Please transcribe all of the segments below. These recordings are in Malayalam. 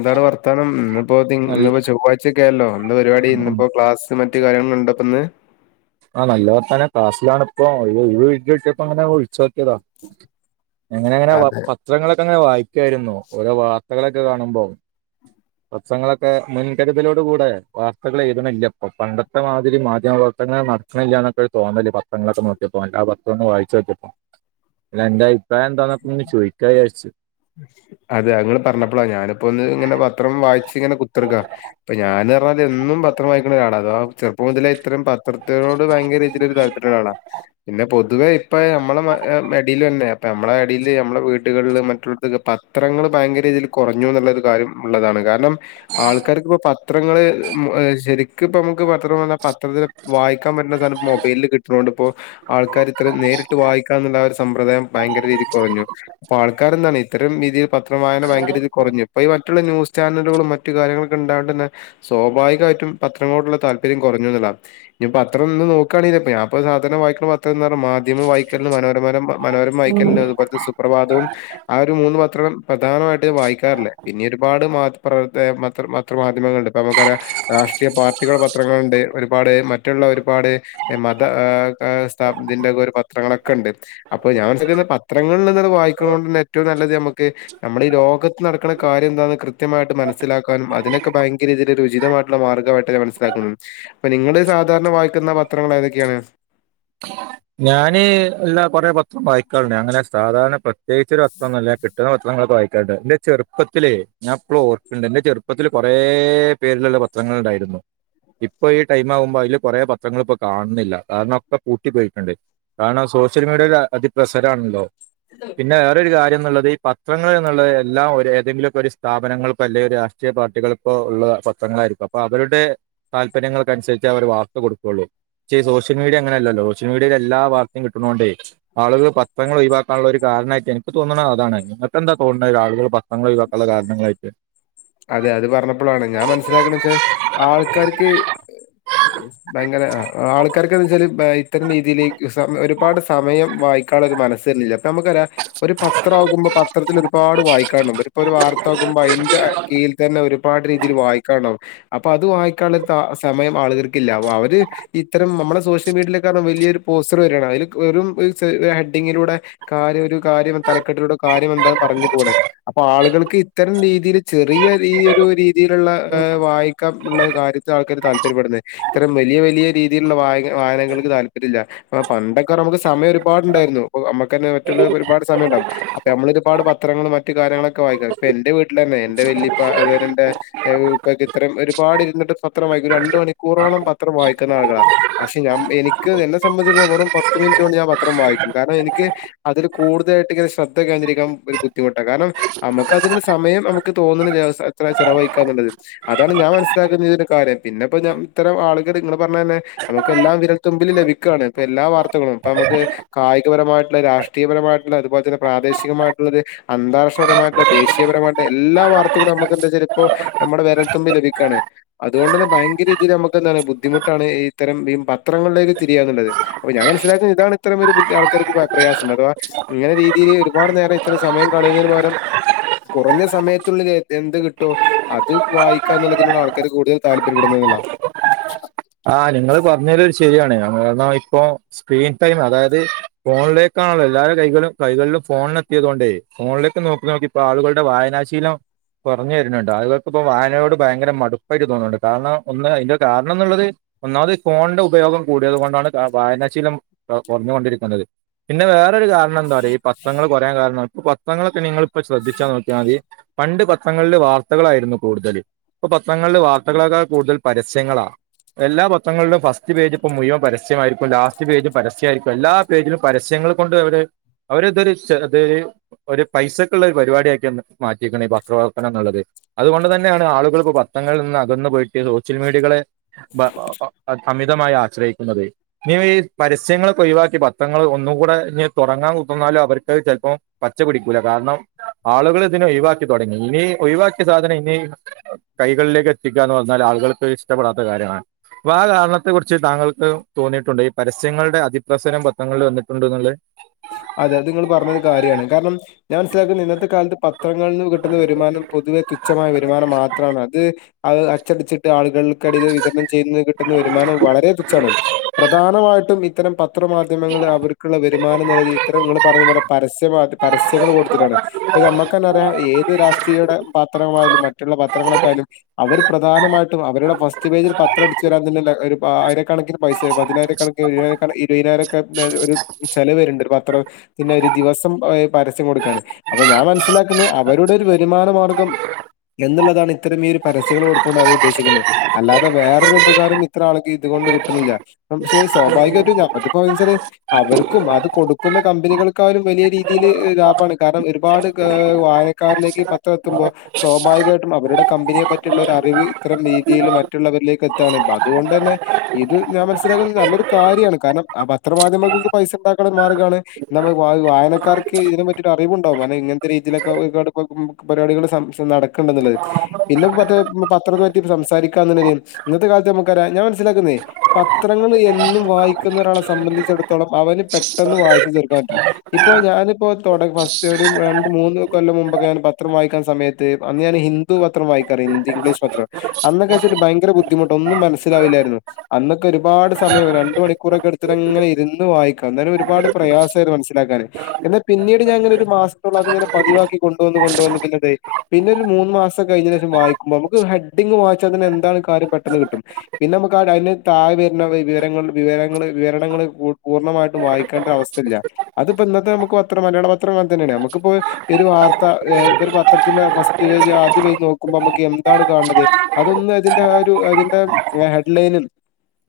അതാണ് വർത്താനം ഇന്നിപ്പോ തിങ് നല്ല ഇന്നിപ്പോ ചൊവ്വാഴ്ചൊക്കായല്ലൊ എന്ത പര്പാടി ഉം. ഇന്നിപ്പോ ക്ലാസ് മറ്റു കാര്യങ്ങളിണ്ടപ്പിന്ന് ആ നല്ലവർത്താനം ക്ലാസ്സിലാണിപ്പോ [unintelligible] ചോയ്കിതാ എങ്ങനങ്ങനെ പ അതെ. പത്രങ്ങളൊ [unintelligible] ങ്ങനെ വായ്ക്കാര്ന്നോ ഓരോ വാർത്തകളൊക്കെ കാണുമ്പോ പ്രച്ങ്ങളൊക്കെ മുൻകരുതലോടു കൂടെ വാർത്തകളേതുനില്ലപ്പോ പണ്ടത്തെ മാതിരി മാധ്യമപ്രർത്ത ഭഷ്ണില്ല്യന്നൊക്കെ ഒരു തോന്നല് പത്രങ്ങൊക്കെ നോക്കിയ്പ്പോ [unintelligible] [unintelligible] ചോയ്കാ വിയാര്ച്ചു അതെ അങ്ങള് പറഞ്ഞപ്പളാ ഞാനിപ്പോ ഒന്ന് ഇങ്ങനെ പത്രം വായ്ച് ഇങ്ങനെ കുത്തെർകാ അപ്പ ഞാന്ർഞ്ഞാലെന്നും പത്രം വായ്ക്ക്ണെരാളാ അഥവാ ചെറ്പ്പം മൊതലെ ഇത്തരം പത്രത്തിനോട് ഭയ്ങ്കര ഇതിലൊരു താല്പര്യള്ളാളാ. പിന്നെ പൊതുവെ ഇപ്പെ നമ്മളെ മ ആ മെടില്യൊന്നെ അപ്പ നമ്മളെ അടീല് നമ്മളെ വീ കുട്ടികള്ല് മറ്റു ഇതൊകെ പത്രങ്ങള് ഭയങ്കര രീതില് കൊറഞ്ഞുന്ന്ള്ളൊരു കാര്യം ഇള്ളതാണ് കാര്ണം ആൾക്കാര്ക്കിപ്പ പ പത്രങ്ങള് ശരിക്ക് ഇപ്പം മക്ക് പത്രം വന്നാ പത്രത്തില് വായിക്കാൻ പറ്റ്ന്ന സ്ഥലം മൊബൈലില് കിട്ട്ണാേണ്ട്പ്പോ ആൾക്കാര് ഇത്രേം നേരിട്ട് വായിക്കാന്ന്ള്ള ആര് സമ്പ്രദായം ഭയങ്കര രീതി കുറഞ്ഞു അപ്പൊ ആൾക്കാരെന്താണ് ഇത്തരം രീതി പത്രം വായന ഭയങ്കര രീതി കൊറഞ്ഞു ഇപ്പ വ മറ്റുള്ള ന്യൂസ് ചാനലുകളും മറ്റു കാര്യങ്ങളൊക്കെണ്ടാണ്ടെന്ന സ്വാഭാവികമായിട്ടും പത്രങ്ങളോടുള്ള താല്പര്യം കുറഞ്ഞൊന്നില്ല ഇനി പത്രംന്ന് നോക്കുകയാണെങ്ക ഞാപ്പം സാധാരണ വായിക്കുന്ന പത്രം ന്ന്പറ മാധ്യമം വായിക്കൽണ്ട് മനോരരമ് മനോര വായിക്കൽ ണ്ട് അതുപോലെത്തെ സുപ്രഭാതവും ആ ഒരു മൂന്ന് പത്രം പ്രധാനമായിട്ട് വായിക്കാറില്ല ഇനിയൊരുപാട് മാദ് പ്രവർത്തെ മത്ര മാത്രമാധ്യമങ്ങള്ണ്ട് ഇപ്പ നമുക്ക രാഷ്ട്രീയ പാർട്ടികളുടെ പത്രങ്ങളുണ്ട് ഒരുപാട് മറ്റുള്ള ഒരുപാട് മത സ്ഥാപനത്തിന്റെക്കെ ഒരു പത്രങ്ങളൊക്കെ ഉണ്ട് അപ്പൊ ഞാൻ വിചാരിക്കുന്ന പത്രങ്ങളിൽ നിന്ന് വായിക്കുന്ന കൊണ്ട് തന്നെ ഏറ്റവും നല്ലത് ഞമ്മക്ക് നമ്മളീ ലോകത്ത് നടക്ക്ണ കാര്യംന്താന്ന് കൃത്യമായിട്ട് മനസ്സിലാക്കാനും അതിനൊക്കെ ഭയങ്കര രീതിയിൽ ഉചിതമായിട്ടുള്ള മാർഗമായിട്ട് ഞാൻ മനസ്സിലാക്കുന്നു അപ്പൊ നിങ്ങള് സാധാരണ വായിക്കുന്ന പത്രങ്ങൾ ഏതൊക്കെയാണ് ഞാന് എല്ല കൊറേ പത്രം വായിക്കാറുണ്ട് അങ്ങനെ സാധാരണ പ്രത്യേകിച്ചൊരു പത്രംന്നുമല്ല കിട്ടുന്ന പത്രങ്ങളൊക്കെ വായിക്കാറുണ്ട് ന്റെ ചെർപ്പത്തിലേ ഞാൻ ഇപ്പളും ഓർക്ക്ണ്ട് ന്റെ ചെറുപ്പത്തില് കൊറേ പേരില്ള്ള പത്രങ്ങള്ണ്ടായിരുന്നു ഇപ്പൊ ഈ ടൈം ആകുമ്പോ അയ്ല് കാെറേ പത്രങ്ങള്പ്പം കാൺണില്ല കാരണം ഒക്കെ പൂട്ടിപ്പോയി കണ്ട് കാരണം സോഷ്യൽ മീഡിയയിൽ അതിപ്രസരാണല്ലോ പിന്നെ വേറൊരു കാര്യം ന്ന്ള്ളത് ഈ പത്രങ്ങള്ന്ന്ള്ളത് എല്ലാം ഒര് ഏതെങ്കിലുംക്കെ ഒരു സ്ഥാപനങ്ങൾക്കോ അല്ലേ ഒര് രാഷ്ട്രീയ പാർട്ടികൾക്കാെള്ളെ പത്രങ്ങളായിരിക്കും അപ്പൊ അവരുടെ താല്പര്യങ്ങൾക്ക് അനുസരിച്ച് അവർ വാർത്ത കൊട്ക്കള്ളു പക്ഷേ ഈ സോഷ്യൽ മീഡിയ അങ്ങനെല്ലല്ലോ ഷ്യൽ മീഡിയയില് എല്ലാ വാർത്തയും കിട്ടുന്നോണ്ടേ ആള്കള് പത്രങ്ങൾ ഒഴിവാക്കാൻള്ള ഒരു കാരണായിട്ട് എനിക്ക് തോന്ന്ണ അതാണ് നിങ്ങൾക്കെന്താ തോൺണേ ആളുകള് പത്രങ്ങൾ ഒഴിവാക്കാനുള്ള കാരണങ്ങളായിട്ട് അതെ അത് പറഞ്ഞപ്പളാണ് ഞാൻ മനസ്സിലാക്ക്ണെച്ചാ ആൾക്കാര്ക്ക് ഭയങ്കര ആൾക്കാർക്കെന്തച്ചാല് ബയ് ഇത്തരം രീതിയിലേക്ക് സ ഒരുപാട് സമയം വായിക്കാൻള്ള ഒരു മനസ്സര്ണ്ല്ല പ്പൊ നമുക്കറിയ ഒരു പത്രാകുമ്പോ പത്രത്തിലൊരുപാട് വായിക്കാണ്ടാവും വരിപ്പൊ ഒരു വാർത്ത ആക്കുമ്പോ അയ്ന്റെ കീയിൽ തന്നെ ഒരുപാട് രീതിയിൽ വായിക്കാണ്ടാവും അപ്പൊ അത് വായിക്കാൻള്ള ത ഒര് സമയം ആളുകൾക്കില്ല അ അവര് ഇത്തരം നമ്മടെ സോഷ്യൽ മീഡിയൽക്കെർഞ്ഞ വലിയൊരു പോസ്റ്ററ് വരാണ് അതില് വെറും ഒര് ഹെഡിങ്ങിലൂടെ കാര്യം ഒരു കാര്യം തലക്കെട്ടിലൂടെ കാര്യം എന്താ പറഞ്ഞ് പോവാണ് അപ്പൊ ആള്കള് ഇത്തരം രീതിയില് ചെറിയ രീ ഒരീ രീതിയിലുള്ള വായിക്കം ള്ള കാര്യത്തിൽ ആൾക്കാര് താല്പര്യപ്പെട്ന്നെ ഇത്തരം വലിയ വലിയ രീതിയിൽള്ള വ വായനങ്ങൾക്ക് താല്പര്യല്ല അപ്പ പണ്ടൊക്കെ നമുക്ക് സമയം ഒരുപാടുണ്ടായിരുന്നു പ്പ അമ്മ മറ്റുള്ളവർ ഒരുപാട് സമയണ്ടാവും അപ്പൊ നമ്മളിത്പ്പാണ്ട് പ പത്രങ്ങളും മറ്റു കാര്യങ്ങളൊക്കെ വായിക്കാം പ്പ എന്റെ വീട്ടിലെന്നെ എ വല്ലിപ്പ അത് പോലെന്റെ ഉപ്പക്ക് ഇത്തരം ഒരുപാട് ഇരുന്നിട്ട് പത്രം വായിക്കും രണ്ട് മണിക്കൂറോളം പത്രം വായിക്കുന്ന ആളുകളാ പക്ഷെ ഞാൻ എനിക്ക് എന്നെ സംബന്ധിച്ചിടത്തോളം പത്ത് മിനിറ്റ് കൊണ്ട് ഞാൻ പത്രം വായിക്കും കാരണം എനിക്ക് അതിൽ കൂടുതലായിട്ട് ഇങ്ങനെ ശ്രദ്ധ കേന്ദ്രരിക്കാൻ ഒരു ബുദ്ധിമുട്ടാ കാരണം അമക്ക്തിനാെര് സമയം നമു ക്ക് തോന്ന്ണ്ല്ല എത്ര ചെലവഴിക്കാന്ന്ള്ളത് അതാണ് ഞാൻ മനസ്സിലാക്കുന്ന ഇതിന്റെ കാര്യം പിന്നെപ്പോ ഞാ ഇത്തരം ആളുകള് ഇങ്ങള് പറഞ്ഞെന്നെ നമുക്ക് എല്ലാം വിരൽത്തുമ്പിൽ ലഭിക്കാണ് ഇപ്പൊ എല്ലാ വാർത്തകളും ഇപ്പൊ നമ്മക്ക് കായികപരമായിട്ടുള്ള രാഷ്ട്രീയപരമായിട്ടുള്ള അതുപോലെ തന്നെ പ്രാദേശികമായിട്ടുള്ള ഒരു അന്താരാഷ്ട്രപരമായിട്ടുള്ള ദേശീയപരമായിട്ടുള്ള എല്ലാ വാർത്തകളും നമുക്കെന്താച്ചാല് ഇപ്പ നമ്മടെ വെരൽ തുമ്പി ലഭിക്കാണ് അതുകൊണ്ട് തന്നെ ഭയങ്കരീതിൽ നമുക്കെന്താണ് ബുദ്ധിമുട്ടാണ് ഇത്തരം ഈ പത്രങ്ങളിലേക്ക് തിരിയാന്ന്ള്ളത് അപ്പ ഞാൻ മനസ്സിലാക്കുന്നെ ഇതാണ് ഇത്തരം ഒരു ബുദ്ധി ആൾക്കാർക്ക് പ്രയാസം അഥവാ ഇങ്ങനെ രീതിൽ ഒരുപാട് നേരം ഇത്ര സമയം കളയുന്നതിന് പകരം കുറഞ്ഞ സ സമയത്തുള്ളിലെ തെന്ത് കിട്ടോ അത് വായിക്കാന്ന്ള്ളതിനോട് ആൾക്കാര് കൂടുതൽ താല്പര്യപ്പെടുന്നത് ന്ന്ള്ള ആ ഇങ്ങള് പറഞ്ഞേല് ശരിയാണ് ആ ഇപ്പോ സ്ക്രീൻ ടൈം അതായത് ഫോണിലേക്കാണല്ല എല്ലാരും കൈകളും കൈകളിലും ഫോണിലെത്തിയതോണ്ടേ ഫോണിലേക്ക് നോക്കി നാേക്കി ഇപ്പ ആളുകൾടെ വായനാശീലം കുറഞ്ഞു വരുന്നുണ്ട് ആളുകൾക്ക്പ്പ വായനയോട് ഭയങ്കര മടുപ്പായിട്ട് തോന്നുന്നുണ്ട് കാരണം ഒന്ന് അയ്ന്റെ കാരണംന്നുള്ളത് ഒന്നാമത് ഫോൺന്റെ ഉപയോഗം കൂടിയത് കൊണ്ടാണ് ദാ വായനാശീലം കൊറഞ്ഞ് കൊണ്ടിരിക്കുന്നത് പിന്നെ വേറൊരു കാര എന്താ പറയാ ഈ പത്രങ്ങള് കുറയാൻ കാരണം പ്പം പത്രങ്ങളൊക്കെ നിങ്ങള് പ്പ ശ്രദ്ധിച്ചാ നോക്കിയാൽ മതി പണ്ട് പ പത്രങ്ങളില് വാർത്തകളായിരുന്നു കൂടുതല് ഇപ്പൊ പത്രങ്ങൾല് വാർത്തകളക്കാൾ കൂട്തല് പരസ്യങ്ങളാ എല്ലാ പത്രങ്ങളിലും ഫസ്റ്റ് പേജ് ഇപ്പ മുഴുവൻ പരസ്യമായിരിക്കും ലാസ്റ്റ് പേജും പരസ്യമായിയിരിക്കും എല്ലാ പേജിലും പരസ്യങ്ങൾ കൊണ്ട് അവര് അവര്തൊരുരു [unintelligible] ഒരു പൈസക്കുള്ള ഒരു പരിപാട്യാക്കി മാറ്റിക്ക്ണ് ഈ പത്രവർപ്പനംന്ന്ള്ളത് അതുകൊണ്ട് തന്നെയാണ് ആളുകളിപ്പോ പത്രങ്ങളിൽ നിന്ന് അകന്ന് പോയിട്ട് സോഷ്യൽ മീഡിയകളെ അ അ അമിതമായി ആശ്രയിക്കുന്നത് ഇനി ഈ പരസ്യങ്ങൾക്ക് ഒഴിവാക്കി പത്രങ്ങൾ ഒന്നും കൂടെ ഇനി തുടങ്ങാൻ കുത്തർന്നാലും അവർക്ക് അത് ചെലപ്പോം പച്ച പിടിക്കൂല്ല കാരണം ആളുകൾ ഇതിനെ ഒഴിവാക്കി തുടങ്ങി ഇനി ഒഴിവാക്കിയ സാധനം ഇനി കൈകളിലേക്ക് എത്തിക്കുക എന്ന് പറഞ്ഞാൽ ആളുകൾക്ക് ഇഷ്ടപ്പെടാ കാര്യമാണ് അപ്പൊ ആ കാരണത്തെ കുറിച്ച് താങ്കൾക്ക് തോന്നിയിട്ടുണ്ട് ഈ പരസ്യങ്ങളുടെ അതിപ്രസരം പത്രങ്ങളിൽ വന്നിട്ടുണ്ട്ന്ന്ള്ളെ അതെ അത്ങ്ങള് പറഞ്ഞത് കാര്യാണ് കാര്ണം ഞാൻ മൻസ്സിലാക്കുന്നെ ഇന്നത്തെ കാലത്ത് പത്രങ്ങളിൽന്ന് കിട്ടുന്ന വരുമാനം പൊതുവെ തുച്ഛമായ വരുമാനം മാത്രാണ് അത് അത് അച്ചടിച്ചിട്ട് ആളുകൾക്കിടയിൽ വിതരണം ചെയ്യുന്നത് കിട്ടുന്ന വരുമാനം വളരെ തുച്ഛാണ് പ്രധാനമായിട്ടും ഇത്തരം പ പത്രമാധ്യമങ്ങൾ അവർക്ക്ള്ള പ്പാട് നിറഞ്ഞ ഇത്തരം ങ്ങള് പറഞ്ഞ പോലെ പരസ്യ പരസ്യങ്ങൾ കൊടുത്തിട്ടാണ് ഇപ്പ മ്മക്കന്നറിയാം ഏത് രാഷ്ട്രീയുടെ പാ പത്രയാലും മറ്റുള്ള പത്രങ്ങളെക്കായാലും അവര് പ്രധാനമായിട്ടും അവരുടെ ഫസ്റ്റ് പേജിൽ പത്രം അടിച്ചു വരാൻ തന്ന ഒരു ആയിരക്കണക്കിനും പൈസ പതിനായിരക്കണക്കിന് ഇരുപതിനായി രൊക്കെ ഒരു ചെിലവരുണ്ട് ഒരു പത്ര പിന്നെ ഒരു ദിവസം പരസ്യം കൊടുക്കാണ് അപ്പൊ ഞാൻ മനസ്സിലാക്കുന്നത് അവരുടെ ഒരു വരുമാന മാർഗം എന്നുള്ളതാണ് ഇത്രം ഇ ഒരു പരസ്യങ്ങൾ കൊടുക്കൊണ്ട് ഉദ്ദേശിക്കുന്നത് അല്ലാതെ വേറൊരു ഉപകാരം ഇത്ര ആൾക്ക് ഇത് കൊണ്ട് കിട്ടുന്നില്ല പക്ഷെ സ്വാഭാവികമായിട്ടും ഞമ്മക്ക് അതിപ്പോ ച്ചാല് അവർക്കും അത് കൊടുക്കുന്ന കമ്പനികൾക്കായാലും വലിയ രീതിയിൽ ലാഭമാണ് കാരണം ഒരുപാട് വായനക്കാരിലേക്ക് പത്രം എത്തുമ്പോൾ സ്വാഭാവികമായിട്ടും അവരുടെ കമ്പനിയെ പറ്റിയുള്ള അറിവ് ഇത്തരം രീതിയിൽ മറ്റുള്ളവരിലേക്ക് എത്തുകയാണ് അതുകൊണ്ട് തന്നെ ഇത് ഞാൻ മനസ്സിലാക്കുന്നത് നല്ലൊരു കാര്യമാണ് കാരണം ആ പത്രമാധ്യമങ്ങ പൈസ ഉണ്ടാക്കാനുള്ള മാർഗാണ് നമ്മള് വായനക്കാർക്ക് ഇതിനെ പറ്റി ഒരു അറിവുണ്ടാവും അെ ഇങ്ങനത്തെ രീതിയിലൊക്കെ പരിപാടികൾ നടക്കണ്ട എന്നുള്ളത് പിന്നെ മറ്റേ പത്രത്തെ പറ്റി സംസാരിക്കാുള്ള ഇന്നത്തെ കാലത്ത് നമുക്കറിയാം ഞാൻ മനസ്സിലാക്കുന്നേ പത്രങ്ങൾ എന്നും വായിക്കുന്ന ഒരാളെ സംബന്ധിച്ചട തോളം അവന് പെട്ടെന്ന് വായിച്ച് തീർക്കാൻ പറ്റും ഇപ്പോൊ ഞാനിപ്പോ തുട ഫസ്റ്റ് ഒരു രണ്ട് മൂന്ന് കൊല്ലം മുമ്പൊക്കെ ഞൻ പത്രം വായിക്കാൻ സമയത്ത് അന്ന് ഞാൻ ഹിന്ദി പത്രം വായിക്കാറ് ഹിന്ദി ഇംഗ്ലീഷ് പത്രം അന്നൊക്കെ വെച്ചാൽ ഭയങ്കര ബുദ്ധിമുട്ട് ഒന്നും മനസ്സിലാവില്ലായിരുന്നു അന്നൊക്കെ ഒരുപാട് സമയം രണ്ട് മണിക്കൂറൊക്കെ എടുത്തിങ്ങനെ ഇരുന്ന് വായിക്കാം എന്ന ഒരുപാട് പ്രയാസംമായിത് മനസ്സിലാക്കാന് എന്നാ പിന്നീട് ഞാൻ ഇങ്ങനെ ഒരു മാസത്തോം അത്ങ്ങനെ പതിവാക്കി കൊണ്ടുവന്ന് കൊണ്ടുവന്നിെ പിന്നെ ഒരു മൂന്ന് മാസം കഴിഞ്ഞ ശേഷം വായിക്കുമ്പോ നമുക്ക് ഹെഡിങ്ങ് വായിച്ച അതിന് എന്താണ് കാര്യം പെട്ടെന്ന് കിട്ടും പിന്നെ നമുക്ക് അ താെ വരുന്ന വിവരങ്ങള് വിവരങ്ങള് വിവരണങ്ങള് പൂർണ്ണമായിട്ടും വായിക്കേണ്ട ഒരു അവസ്ഥയില്ല അതിപ്പോ ഇന്നത്തെ നമുക്ക് പത്രം മലയാള പത്രം തന്നെയാണ് നമുക്കിപ്പോ ഒരു വാർത്ത ഒരു പത്രത്തിന്റെ ഫസ്റ്റ് പേജ് ആദ്യ പേജ് നോക്കുമ്പോ നമുക്ക് എന്താണ് കാണത് അതൊന്ന് അതിന്റെ ഒരു അതിന്റെ ഹെഡ്ലൈനി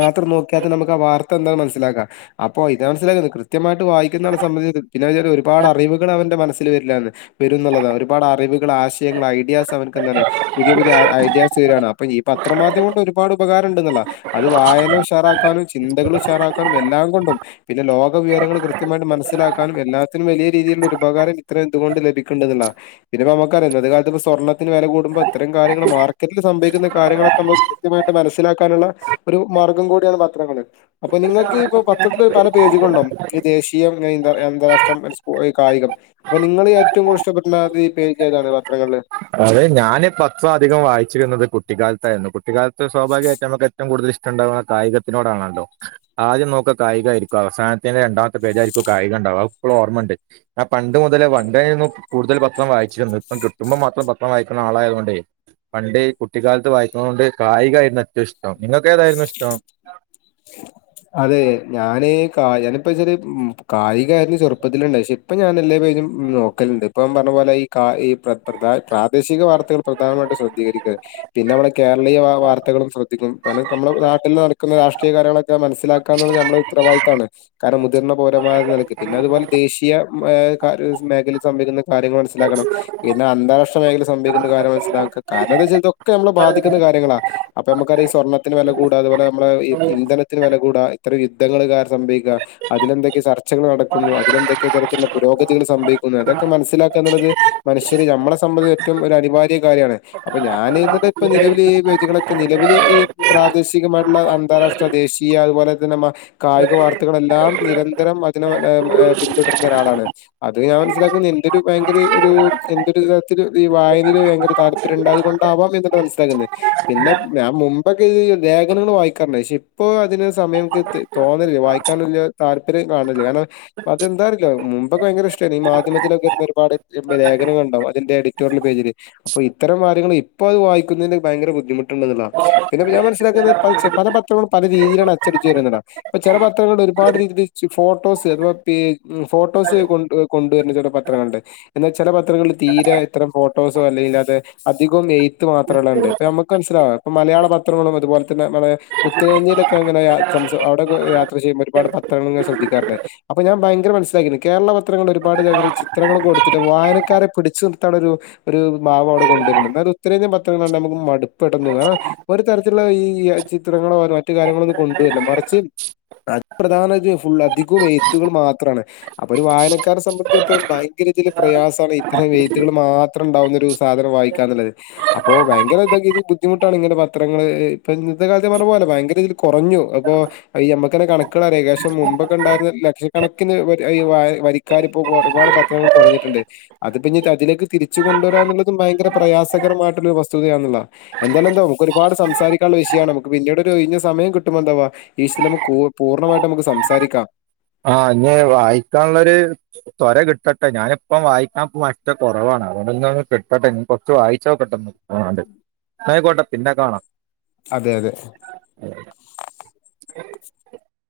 മാത്രം നോക്കിയാത്തന്നെ നമുക്ക് ആ വാർത്ത എന്താെന്ന് മനസ്സിലാക്കാം അപ്പോ ഇതാ മനസ്സിലായേത് കൃത്യമായിട്ട് വായിക്ക്ന്നാളെ [unintelligible] പിന്നെ വല്ല്യൊരു ഒരുപാട് അറിവുകളവന്റെ മനസ്സില് വരില്ലായെന്ന് വരുംന്നുള്ളതാ ഒരുപാട് അറിവുകള്, ആശയങ്ങൾ, ഐഡിയാസ്, അവൻക്കന്താണ് പുതിയ പുതിയ ഐ ഐഡിയാസ് വരാണ് അപ്പൊ ഈ പത്രമാധ്യം കൊണ്ട് ഒരുപാട് ഉപകാരം ഇണ്ട്ന്നല്ല അത് വായന ഉഷാറാക്കാനും ചിന്തകള് ഉഷാറാക്കാനും എല്ലാം കൊ പ്പം പിന്നെ ലോക വിവരങ്ങള് കൃത്യമായിട്ട് മനസ്സിലാക്കാനും എല്ലാത്തിനും വലിയ രീതിയില്ള്ള ഒരു ഉപകാരം ഇത്ര എന്തുകൊണ്ട് ലഭിക്ക്ണ്ട്ന്ന്ള്ളാ. പിന്നെ ഇപ്പ നമ്മക്കറിയാ ഇന്നത്തെ കാലത്ത് സ്വർണത്തിന് വെല കൂടുമ്പോ ഇത്തരം കാര്യങ്ങള് മാർക്കറ്റില് സംഭവിക്ക്ന്ന കാര്യങ്ങളൊക്കെ നമ്മക്ക് കൃത്യമായിട്ട് മനസ്സിലാക്കാനുള്ള ഒരു മാർഗം കൂടിയാണ് പത്രങ്ങള്. അപ്പൊ നിങ്ങക്ക് ഈപ്പം പ ത്രത്തില് പല പേജുകള്ണ്ടാവും. ഇതില് ദേശീയം അയ് എന്താർയാം അന്താരാഷ്ട്രം [unintelligible] കായികം അപ്പൊ നിങ്ങള് ഏറ്റവും കൂട്തല് ഇഷ്ടപ്പെട്ന്നാത് ഈ പേജ് ഏതാണ് പത്രങ്ങള്ലെ അതെ ഞാന് പത്രം അധികം വായിച്ചിരുന്നത് കുട്ടിക്കാ ത്തായിരുന്നു കുട്ടിക്കാല് ത്ത് സൗഭാഗ്യ ആയിട്ട് നമ്മക്ക് ഏറ്റവും കൂടുതല് ഇഷ് ഇഷ്ടണ്ടാവാ കായികത്തിനോടാണല്ലോ. ആദ്യം നോക്കാ കായിക ആയിരിക്കും അവസാനത്തേന് രണ്ടാമത്തെ പേജായിരിക്കും കായികണ്ടാവാ. അഹ് ഇപ്പളും ഓർമണ്ട് ആ പണ്ട് മുതലെ പണ്ടേന്നു കൂടുതല് പത്രം വായിച്ച്ര്ന്നെ ഇപ്പം കിട്ടുമ്പം മാത്രം പ ഇപ്പം വായിക്ക്ണെ ആളായതുകൊണ്ടേ പണ്ടേ കുട്ടിക്കാലത്ത് വായിക്ക്ന്നത് കൊണ്ട് കായികായിരുന്നു ഏറ്റവും ഇഷ്ടം നിങ്ങള് ക്കേതായിരുന്നു ഇഷ്ടം അതെ ഞാന് ഈ കായന ഇപ്പൊയിച്ചാല് ഉം കായികായിരുന്നു ചെറുപ്പത്തില്ള്ളെ ക്ഷെ ഇപ്പ ഞാന് എല്ലാ പേജും ഉം നോക്കല്ണ്ട് ഇപ്പൊ പറഞ്ഞ പോലെ ഈ കായ് പ്രത്തർദാൻ പ്രാദേശിക വാർത്തകൾ പ്രധാനമായിട്ട് ശ്രദ്ധീകരിക്കെ പിന്നെ അവടെ കേരളീയ വാ വാർത്തകളും ശ്രദ്ധിക്കും. ഇപ്പന്നെ ഇപ്പമ്മളെ നാട്ടിൽ നടക്കുന്ന രാഷ്ട്രീയ കാര്യങ്ങളൊക്കെ മനസ്സിലാക്കാന്നതില് നമ്മളെ ഉത്തരവായിത്താണ്. കാരണം മുതിർന്ന പൗരമാര്ന്ന നെലക്ക്. പിന്നെ അതുപോലെ ദേശീയ ഉം ഏ ക്കരുസ് മേഖലെ സംഭവിക്കുന്ന കാര്യങ്ങൾ മനസ്സിലാക്കണം. പിന്നെ അന്താരാഷ്ട്ര മേഖലെ സംഭവിക്കേണ്ട കാര്യങ്ങൾ മനസ്സിലാക്ക കാരണം എന്താച്ചാല് ഇതൊക്കെ നമ്മളെ ബാധിക്ക്ന്ന കാര്യങ്ങളാ. അപ്പൊ നമ്മക്കറിയാ സ്വർണ്ണ ത്തിന്‌ വെല കൂടാ അതുപോലെ നമ്മളെ ഇ ഇന്ധനത്തിന് വെല കൂടാ ഇത്തര യുദ്ധങ്ങള് കാരണം സംഭയിക്കാ അതിലെന്തൊക്കെ ചർച്ചകള് നടക്കുന്നു അതിലെന്തൊക്കെ തരത്തിലുള്ള പുരോഗതികൾ സംഭവിക്കുന്നു അതൊക്കെ മനസ്സിലാക്കാ എന്നുള്ളത് മനുഷ്യര് നമ്മളെ സംബന്ധി ഏറ്റവും ഒരു അനിവാര്യ കാര്യാണ് അപ്പൊ ഞാന് ഇന്ന് ഇപ്പ നിലവില് ഈ പേജ്കളൊക്കെ നിലവില് ഈ പ്രാദേശികമായിട്ട്ള്ള അന്താരാഷ്ട്ര ദേശീയ അതുപോലെ തന്നെ മ കായിക വാർത്തകളെല്ലാം നിരന്തരം അതിനെ പൊലെ ഏ ഏ പിന്തുടര്ന്ന ഒരാളാണ്. അത് ഞാൻ മനസ്സിലാക്ക്ന്നെ എന്തൊരു ഭയങ്കര ഒരു എന്തൊരു തത്തില് ഈ വായനേല് ഭയങ്കര താല്പര്യം ഇണ്ടായത് കൊണ്ടാവാം എന്ന്ട്ട് മനസ്സിലാക്ക്ന്നെ പിന്നെ ഞാൻ മു ഇപ്പൊക്കെ ഈ ലേഖനങ്ങള് വായിക്കാറ്ണ്ടേയ്നി പക്ഷെ ഇപ്പൊ അതിന് സമയം ക്ക് ത് തോന്നലില്ലാ വായിക്കാന്ല്ലെ താല്പര്യം കാണേല്ല കാരണം അഹ് അതെന്താറില്ല മുമ്പൊക്കെ ഭയങ്കര ഇഷ്ടേനി ഈ മാധ്യമത്തിലൊക്കെര്ന്ന ഒരുപാട് ഈ ലേഖനങ്ങള്ണ്ടാവും അതിന്റെ എഡിറ്റോറിയൽ പേജില് അപ്പൊ ഇത്തരം വാര്യങ്ങള് ഇപ്പൊ അത് വായിക്കുന്നേന് ഭയങ്കര ബുദ്ധിമുട്ട്ണ്ട്ന്ന്ള്ളതാ പിന്നെ ഞാൻ മനസ്സിലാക്കുന്നത് പല പത്രങ്ങളും പല രീതിയിലാണ് അച്ചടിച്ച് വരുന്ന ഇപ്പ ചെല പത്രങ്ങളൾ ഒരുപാട് രീതിൽ ഫോട്ടോസ് അഥവാ ഫോട്ടോസ് കൊ കൊണ്ടുവരുന്ന ചില പത്രങ്ങളണ്ട് എന്നാൽ ചില പത്രങ്ങളിൽ തീരെ ഇത്തരം ഫോട്ടോസോ അല്ലങ്കിൽ അത് അധികവും എയ്ത്ത് മാത്രമേ ഉണ്ട് ഇപ്പ നമുക്ക് മനസ്സിലാവുക ഇപ്പം മലയാള പത്രങ്ങളും അതുപോലെ തന്നെ നമ്മളെ ഉത്തരേന്ത്യയിലൊക്കെ അങ്ങനെ സം അവിടെ യാത്ര ചെയുമ്പോ ഒരുപാട് പത്രങ്ങളും ഞാൻ ശ്രദ്ധിക്കാറുണ്ട് അപ്പൊ ഞാൻ ഭയങ്കര മനസ്സിലാക്കുന്നു കേരള പത്രൾ ഒരുപാട് ചിത്രങ്ങൾ കൊടുത്തിട്ടും വായനക്കാരെ പിടിച്ചു നിർത്താന ഒരു ഒരു ഭാവം അവിടെ കണ്ടുവരുന്നുണ്ട് എന്നാലും ഉത്തരേന്ത്യൻ പത്രങ്ങള നമുക്ക് മടുപ്പ് ഇല്ല ഒരു തരത്തിലുള്ള ഈ ചിത്രങ്ങളോ മറ്റു കാര്യങ്ങളോ ഒന്നും കൊണ്ടുവരില്ല മറിച്ച് പ്രധാന ഫുൾ അധികവും എഴ്ത്തുകൾ മാത്രമാണ് അപ്പൊ ഒരു വായനക്കാരെ സംബന്ധിച്ചിടത്തോളം ഭയങ്കര രീതിൽ പ്രയാസമാണ് ഇത്രയും എഴ്ത്തുകൾ മാത്രം ഉണ്ടാവുന്നൊ ഒരു സാധനം വായിക്കാ എന്നുള്ളത് അപ്പോൾ ഭയങ്കര ബുദ്ധിമുട്ടാണ് ഇങ്ങനെ പത്രങ്ങള് ഇപ്പൊ ഇന്നത്തെ കാലത്ത് പറഞ്ഞു പോലോ ഭയങ്കര ഇതിൽ കുറഞ്ഞു അപ്പൊ നമ്മുക്ക് തന്നെ കണക്കുകളൾറിയേഷം മുമ്പൊക്കെ ഉണ്ടായിരുന്ന ലക്ഷക്കണക്കിന് വരിക്കാരി ഇപ്പോ ഒരുപാട് പത്രങ്ങൾ കുറഞ്ഞിട്ടുണ്ട് അത് ഇനി പ്പ അതിലേക്ക് തിരിച്ചു കൊണ്ടുവരാ എന്നുള്ളതും ഭയങ്കര പ്രയാസകരമായിട്ടുള്ളരു വസ്തുതയാണുള്ള എന്താലുംന്തോ ഒരുപാട് സംസാരിക്കാനുള്ള വിഷയമാണ് നമക്ക് പിന്നീട് ഒരു ഒയിഞ്ഞ സമയം കിട്ടി മ്പോ എന്തവാ ഈ നമുക്ക് പൂർണ്ണമായിട്ട് നമുക്ക് സംസാരിക്കാം ആഹ് [unintelligible] വായിക്കാനുള്ളരു വര കി ട്ടട്ടെ ഞാനിപ്പം വായിക്കാൻ ഇഷ്ടം കുറവാണ് അതോന്ന ഒന്ന് കിട്ടട്ടെ ഇ കുറച്ച് വായിച്ചോ ട്ടന്ന് ആ അതെ ആയ്ക്കോട്ടെ പിന്നെ കാണാം അതെ അതെ